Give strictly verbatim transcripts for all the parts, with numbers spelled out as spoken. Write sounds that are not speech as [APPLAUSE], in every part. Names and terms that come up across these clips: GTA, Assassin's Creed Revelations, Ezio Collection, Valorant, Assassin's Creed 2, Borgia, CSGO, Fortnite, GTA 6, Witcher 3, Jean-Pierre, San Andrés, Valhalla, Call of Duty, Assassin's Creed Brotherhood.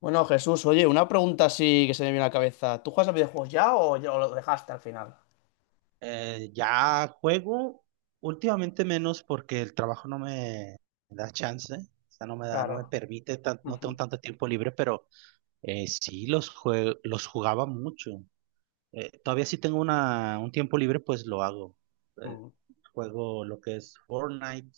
Bueno, Jesús, oye, una pregunta así que se me viene a la cabeza. ¿Tú juegas a videojuegos ya o, ya- o lo dejaste al final? Eh, ya juego últimamente menos porque el trabajo no me da chance, o sea, no me da, no me Claro. permite, tan- no tengo Ujú, tanto tiempo libre, pero eh, sí los jue- los jugaba mucho. Eh, todavía sí tengo una, un tiempo libre, pues lo hago. Eh, ujú, Juego lo que es Fortnite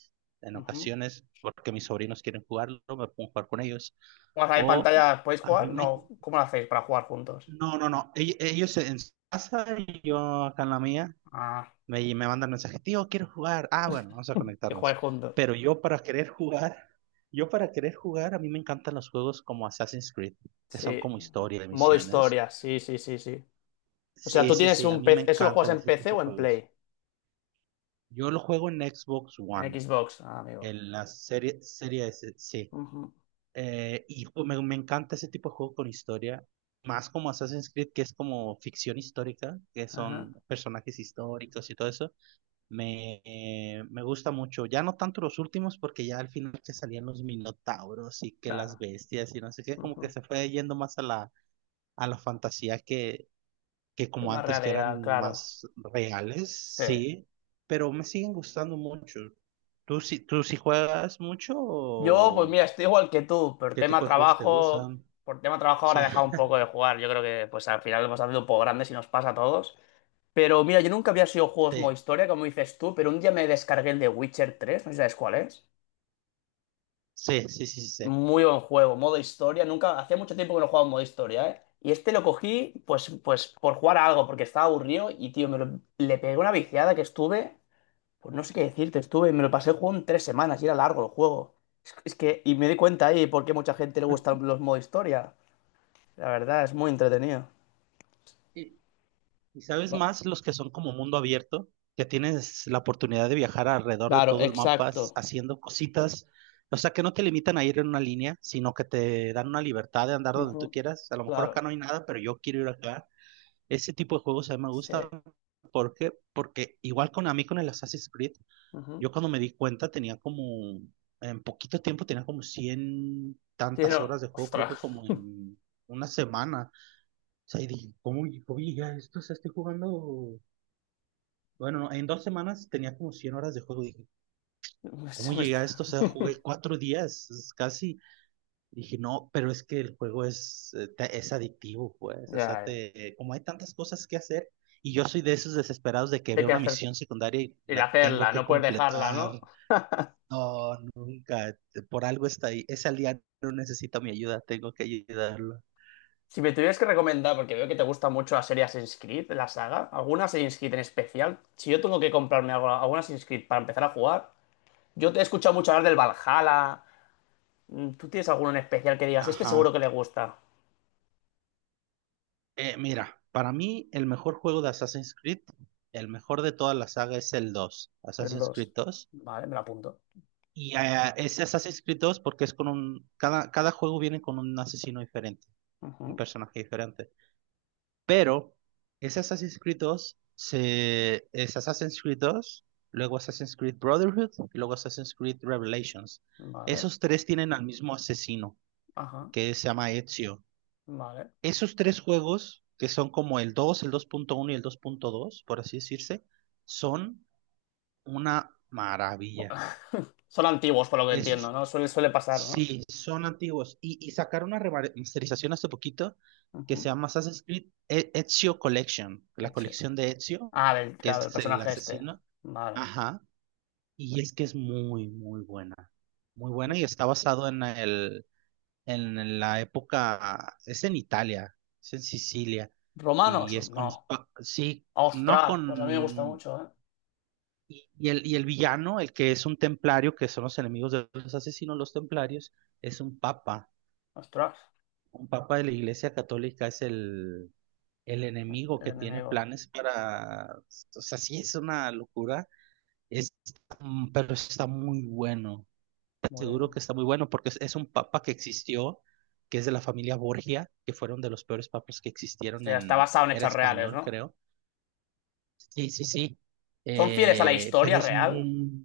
en ujú. ocasiones porque mis sobrinos quieren jugarlo, me pongo a jugar con ellos. ¿Juegas ahí O pantalla? ¿Podéis a mí jugar? me... No, ¿cómo lo hacéis para jugar juntos? No, no, no, ell- ellos en su casa y yo acá en la mía. Ah, Me, me mandan mensajes, tío, quiero jugar. Ah, bueno, vamos a que jugáis conectarnos. juntos. Pero yo para querer jugar, yo para querer jugar, a mí me encantan los juegos como Assassin's Creed, que son Sí. como historia de Modo misiones. historia, sí, sí, sí, sí. O sea, Sí, tú sí, tienes sí, a un mí me P C. ¿Eso lo juegas encantan en ese P C tipo o de en juegos. Play? Yo lo juego en Xbox En One, Xbox, ah, amigo. en la serie, serie S, sí. Ujú, Eh, y pues, me, me encanta ese tipo de juego con historia, más como Assassin's Creed, que es como ficción histórica, que ajá, son personajes históricos y todo eso. Me, eh, me gusta mucho, ya no tanto los últimos, porque ya al final que salían los minotauros y que las claro, bestias y no sé qué, como que ujú. se fue yendo más a la, a la fantasía que, que Qué como más antes que realidad, eran claro. más reales, Sí. sí, pero me siguen gustando mucho. ¿Tú sí, tú sí juegas mucho Yo, pues o mira, estoy igual que tú, por qué tema tipo de juegos te trabajo, gustan? por tema trabajo Sí, ahora he dejado un poco de jugar. Yo creo que pues al final hemos haciendo un poco grandes y nos pasa a todos. Pero mira, yo nunca había sido juegos modo historia, como dices tú, pero un día me descargué el de Witcher tres, no sé si sabes cuál es. sí, sí, sí, sí, sí. Sí. Muy buen juego, modo historia. Nunca, hacía mucho tiempo que no jugaba en modo historia, ¿eh? Y este lo cogí, pues, pues, por jugar a algo, porque estaba aburrido y, tío, me lo- le pegué una viciada que estuve. Pues no sé qué decirte, estuve, me lo pasé el juego en tres semanas y era largo el juego. Es, es que, y me di cuenta ahí por qué mucha gente le gustan [LAUGHS] los modo historia. La verdad, es muy entretenido. Y, Y sabes Ya. más, los que son como mundo abierto, que tienes la oportunidad de viajar alrededor de Claro, todo el mapa s- exacto. haciendo cositas, o sea, que no te limitan a ir en una línea, sino que te dan una libertad de andar donde tú Ujú, quieras. A lo mejor acá claro, no hay nada, pero yo quiero ir acá. Ese tipo de juegos a mí me gustan. sí. ¿Por qué? Porque igual con a mí con el Assassin's Creed, Ujú. yo cuando me di cuenta tenía como, en poquito tiempo tenía como cien Sí, tantas horas no, de juego, creo que ostras. como en una semana. O sea, y dije, ¿cómo, cómo llegué a esto? O sea, estoy jugando bueno, no, en dos semanas tenía como cien horas de juego. Dije, [LAUGHS] Se ¿cómo me llegué está- a esto? O sea, [LAUGHS] jugué cuatro días, es casi. Dije, no, pero es que el juego es, eh, te- es adictivo, pues. O sea, Ya, ya. te, como hay tantas cosas que hacer, y yo soy de esos desesperados de que De veo que una hacer. misión secundaria y Y de la tengo hacerla, que no puedes dejarla, ¿no? completar. No, nunca. Por algo está ahí. Ese aliado necesita mi ayuda, tengo que ayudarlo. Si me tuvieras que recomendar, porque veo que te gusta mucho la serie Assassin's Creed, la saga, ¿alguna Assassin's Creed en especial? Si yo tengo que comprarme algo, alguna Assassin's Creed para empezar a jugar, yo te he escuchado mucho hablar del Valhalla. Mm, ¿tú tienes alguno en especial que digas, este seguro que Ajá. le gusta? Eh, mira, para mí el mejor juego de Assassin's Creed, el mejor de toda la saga es el dos, El Assassin's dos. Creed dos. Vale, me lo apunto. Y eh, es Assassin's Creed dos porque es con un. Cada, cada juego viene con un asesino diferente, un Ujú, personaje diferente. Pero es Assassin's Creed dos, se, es Assassin's Creed dos, luego Assassin's Creed Brotherhood y luego Assassin's Creed Revelations. vale, Esos tres tienen al mismo asesino, ajá, que se llama Ezio. vale. Esos tres juegos, que son como el dos el dos punto uno y el dos punto dos por así decirse, son una maravilla. [LAUGHS] Son antiguos, por lo que entiendo, Esos ¿no? Suele, suele pasar, ¿no? Sí, son antiguos. Y, y sacaron una remasterización hace poquito que se Ujú, llama Assassin's Creed E- Ezio Collection, la eche. colección de Ezio, Ah, del, que claro, del es el personaje este. asesino. Vale. Ajá. Y es que es muy, muy buena. Muy buena y está basado en el, en la época, es en Italia, es en Sicilia. ¿Romanos? Y es con No. los, pa- sí, no ¡Ostras! Pues a mí me gusta con... mucho, ¿eh? Y y el, y el villano, el que es un templario, que son los enemigos de los asesinos, los templarios, es un papa. ¡Ostras! Un papa de la Iglesia Católica es el, el enemigo El que tiene enemigo. planes para... O sea, sí es una locura, es, mm, pero está muy bueno. Te Muy aseguro que bien. está muy bueno porque es, es un papa que existió, que es de la familia Borgia, que fueron de los peores papas que O existieron sea, está en... basado en Era hechos reales, español, ¿no? creo. Sí, sí, sí. ¿Son fieles a la Eh, historia Pero es real? muy,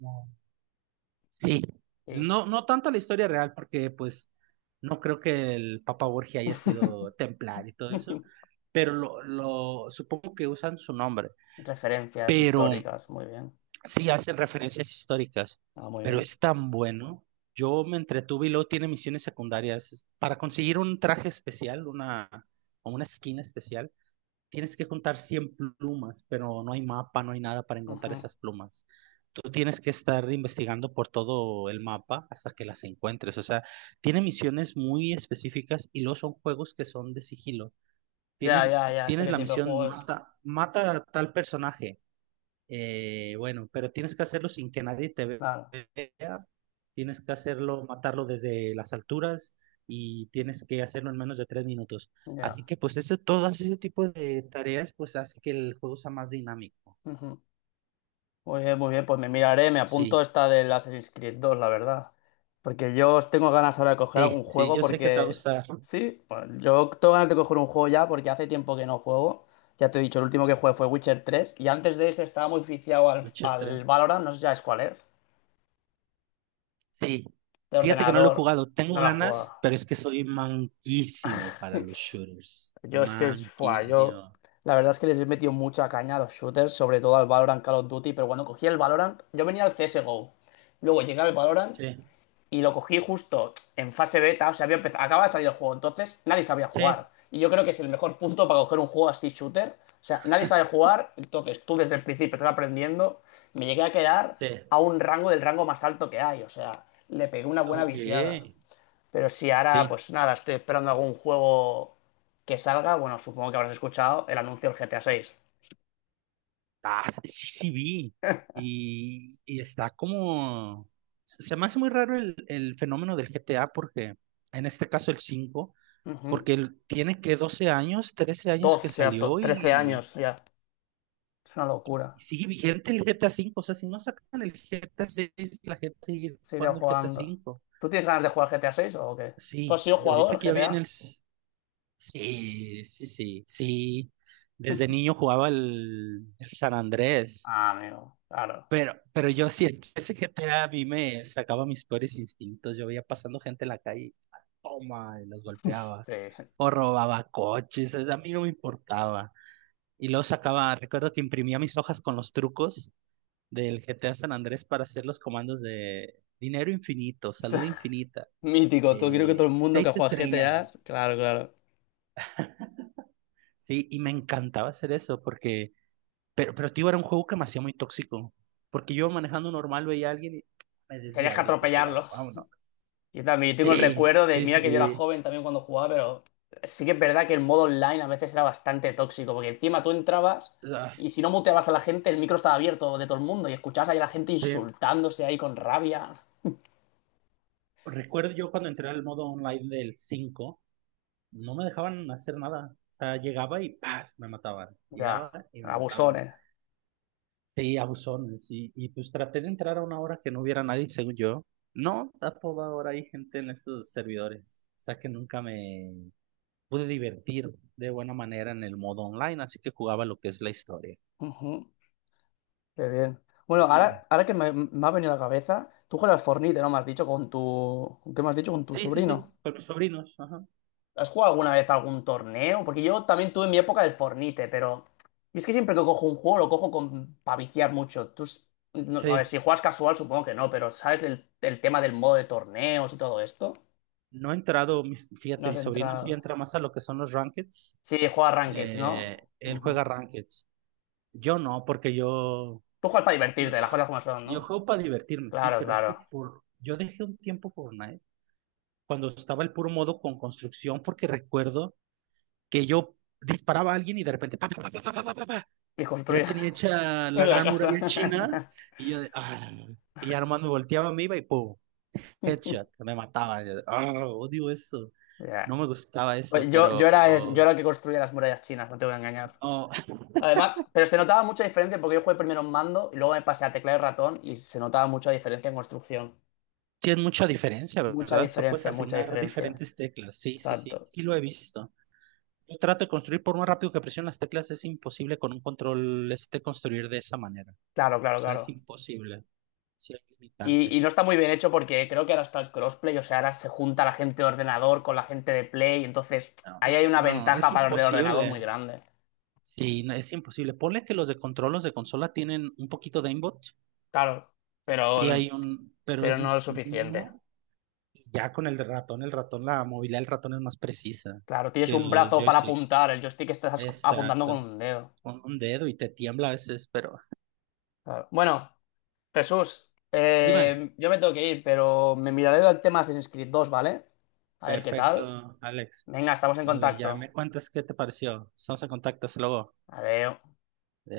sí, Sí. no, no tanto la historia real, porque pues no creo que el Papa Borgia haya sido [LAUGHS] templar y todo eso, pero lo, lo supongo que usan su nombre, Referencias pero históricas, muy bien. sí hacen referencias históricas, Ah, muy pero bien. es tan bueno. Yo me entretuve y luego tiene misiones secundarias para conseguir un traje especial, una, o una skin especial tienes que juntar cien plumas, pero no hay mapa, no hay nada para encontrar Ujú. esas plumas. Tú tienes que estar investigando por todo el mapa hasta que las encuentres. O sea, tiene misiones muy específicas y luego son juegos que son de sigilo. Ya, Tienes, ya, ya, sé tienes qué la tipo de misión, juego es. mata, mata a tal personaje eh, bueno, pero tienes que hacerlo sin que nadie te Claro, vea. Tienes que hacerlo, matarlo desde las alturas y tienes que hacerlo en menos de tres minutos. ya. Así que pues ese, todo ese tipo de tareas pues hace que el juego sea más dinámico. Ujú. Muy bien, muy bien, pues me miraré, me apunto Sí, esta del Assassin's Creed dos, la verdad. Porque yo os tengo ganas ahora de coger algún sí, sí, juego yo sé que te va a porque... gustar Sí, bueno, yo tengo ganas de coger un juego ya porque hace tiempo que no juego. Ya te he dicho, el último que jugué fue Witcher tres y antes de ese estaba muy viciado [LAUGHS] al, mucho al atrás. Valorant, no sé si sabes cuál es, Sí, de fíjate que no lo he ordenador. jugado. Tengo No la jugado. ganas, pero es que soy manquísimo para los shooters. [LAUGHS] Yo es que, fua, yo Manquísimo. la verdad es que les he metido mucha caña a los shooters, sobre todo al Valorant, Call of Duty, pero cuando cogí el Valorant, yo venía al C S G O, luego llegué al Valorant Sí, y lo cogí justo en fase beta, o sea, había empez- acaba de salir el juego, entonces nadie sabía sí, jugar. Y yo creo que es el mejor punto para coger un juego así shooter, o sea, nadie sabe jugar, entonces tú desde el principio estás aprendiendo, me llegué a quedar sí. a un rango del rango más alto que hay, o sea, le pegué una buena Ok, viciada. Pero sí, ahora, sí. pues nada, estoy esperando algún juego que salga. Bueno, supongo que habrás escuchado el anuncio del G T A seis. Ah, sí, sí sí vi. Y, y está como... Se se me hace muy raro el, el fenómeno del G T A porque, en este caso el cinco porque el- tiene que doce años, trece años que doce, ya to- salió trece y, años ya. Es una locura. y sigue vigente el G T A cinco. O sea, si no sacan el G T A seis la gente sigue Seguiré jugando el G T A jugando. cinco. ¿Tú tienes ganas de jugar G T A seis o qué? ¿Tú has Sí, sido y ahorita jugador que ya viene el... G T A? s- Sí, sí, sí, sí. Desde [LAUGHS] niño jugaba el, el San Andrés. Ah, amigo, claro. Pero, pero yo siento, ese GTA a a mí me sacaba mis peores instintos. Yo veía pasando gente en la calle, ¡ah, toma, y los golpeaba. Sí. O robaba coches, es- a mí no me importaba. Y luego sacaba, recuerdo que imprimía mis hojas con los trucos del G T A San Andrés para hacer los comandos de dinero infinito, salud [LAUGHS] infinita, Mítico, tú creo que todo eh, el mundo que seis juega G T A, estrellas. claro, claro. Sí, y me encantaba hacer eso porque. Pero, pero, tío, era un juego que me hacía muy tóxico. Porque yo manejando normal veía a alguien y me Tenías que desviaba y lo atropellaba. atropellarlo. Vámonos. Yo también tengo el Sí, recuerdo de, sí, sí, mira que yo era sí. joven también cuando jugaba, pero sí que es verdad que el modo online a veces era bastante tóxico, porque encima tú entrabas Ah, y si no muteabas a la gente, el micro estaba abierto de todo el mundo y escuchabas ahí a la gente sí. insultándose ahí con rabia. Recuerdo yo cuando entré al modo online del cinco no me dejaban hacer nada. O sea, llegaba y ¡paz! Me mataban. Ya, Llegaba y me mataban. abusones. Sí, abusones. Y, y pues traté de entrar a una hora que no hubiera nadie, según yo. No, a toda hora hay gente en esos servidores. O sea que nunca me pude divertir de buena manera en el modo online, así que jugaba lo que es la historia. Ujú, qué bien. Bueno, Y- ahora, ahora que me, me ha venido a la cabeza, tú juegas al Fortnite, ¿no? Me has dicho con tu... ¿Qué me has dicho? Con tu Sí, sí, sobrino. sí, con mis sobrinos. Ajá. ¿Has jugado alguna vez algún torneo? Porque yo también tuve mi época del Fornite, pero. Y es que siempre que cojo un juego lo cojo con... para viciar mucho. Tú... s- no, a Sí, ver, si juegas casual supongo que no, pero ¿sabes el, el tema del modo de torneos y todo esto? no he entrado, mis- No fíjate, has mis sobrinos sí entrado. entra más a lo que son los rankeds. Sí, juegas Ranked, ¿no? Eh, él Ujú. juega rankeds. Yo no, porque yo, Tú juegas para divertirte, las cosas como son, yo ¿no? juego para divertirme, sí, Claro, pero es que claro. for- yo dejé un tiempo Fortnite cuando estaba el puro modo con construcción, porque recuerdo que yo disparaba a alguien y de repente, Y ya construir tenía hecha [LAUGHS] la en la gran casa. muralla china [LAUGHS] y yo de, ah, y ya nomás me volteaba, me iba y ¡pum! Headshot, me mataba. Yo de, ah, odio eso, Ya. no me gustaba eso, Pues yo, yo pero era, el- yo era el que construía las murallas chinas, no te voy a engañar. no, [LAUGHS] Además, pero se notaba mucha diferencia porque yo jugué primero en mando y luego me pasé a teclado y ratón y se notaba mucha diferencia en construcción. tiene mucha diferencia, Mucha ¿verdad? O sea, puedes diferencia, mucha asignar diferencia. diferentes teclas, sí, sí, sí, Exacto. y lo he visto. Yo trato de construir por más rápido que presione las teclas, es imposible con un control este construir de esa manera. Claro, O claro, sea, es claro. imposible. Sí, hay Y, y no limitantes. está muy bien hecho porque creo que ahora está el crossplay, o sea, ahora se junta la gente de ordenador con la gente de Play, entonces No, y- ahí hay eh, una no, es ventaja para los de ordenador muy imposible. grande. Sí, no, es imposible. Ponle que los de control, los de consola tienen un poquito de aimbot. Claro, Sí pero, hay un, pero pero es no es suficiente. mínimo. Y Ya con el ratón, el ratón, la movilidad del ratón es más precisa Claro, tienes que un los brazo para joysticks. apuntar, el joystick estás apuntando con Exacto. un dedo. Un, un dedo y te tiembla a veces, pero Claro. Bueno. Jesús, dime. eh, yo me tengo que ir, pero me miraré el tema Assassin's Creed dos, ¿vale? A ver qué tal. Perfecto, Alex. Venga, estamos en Muy bien, ya contacto. me cuentas qué te pareció. Estamos en contacto, hasta luego. Adiós.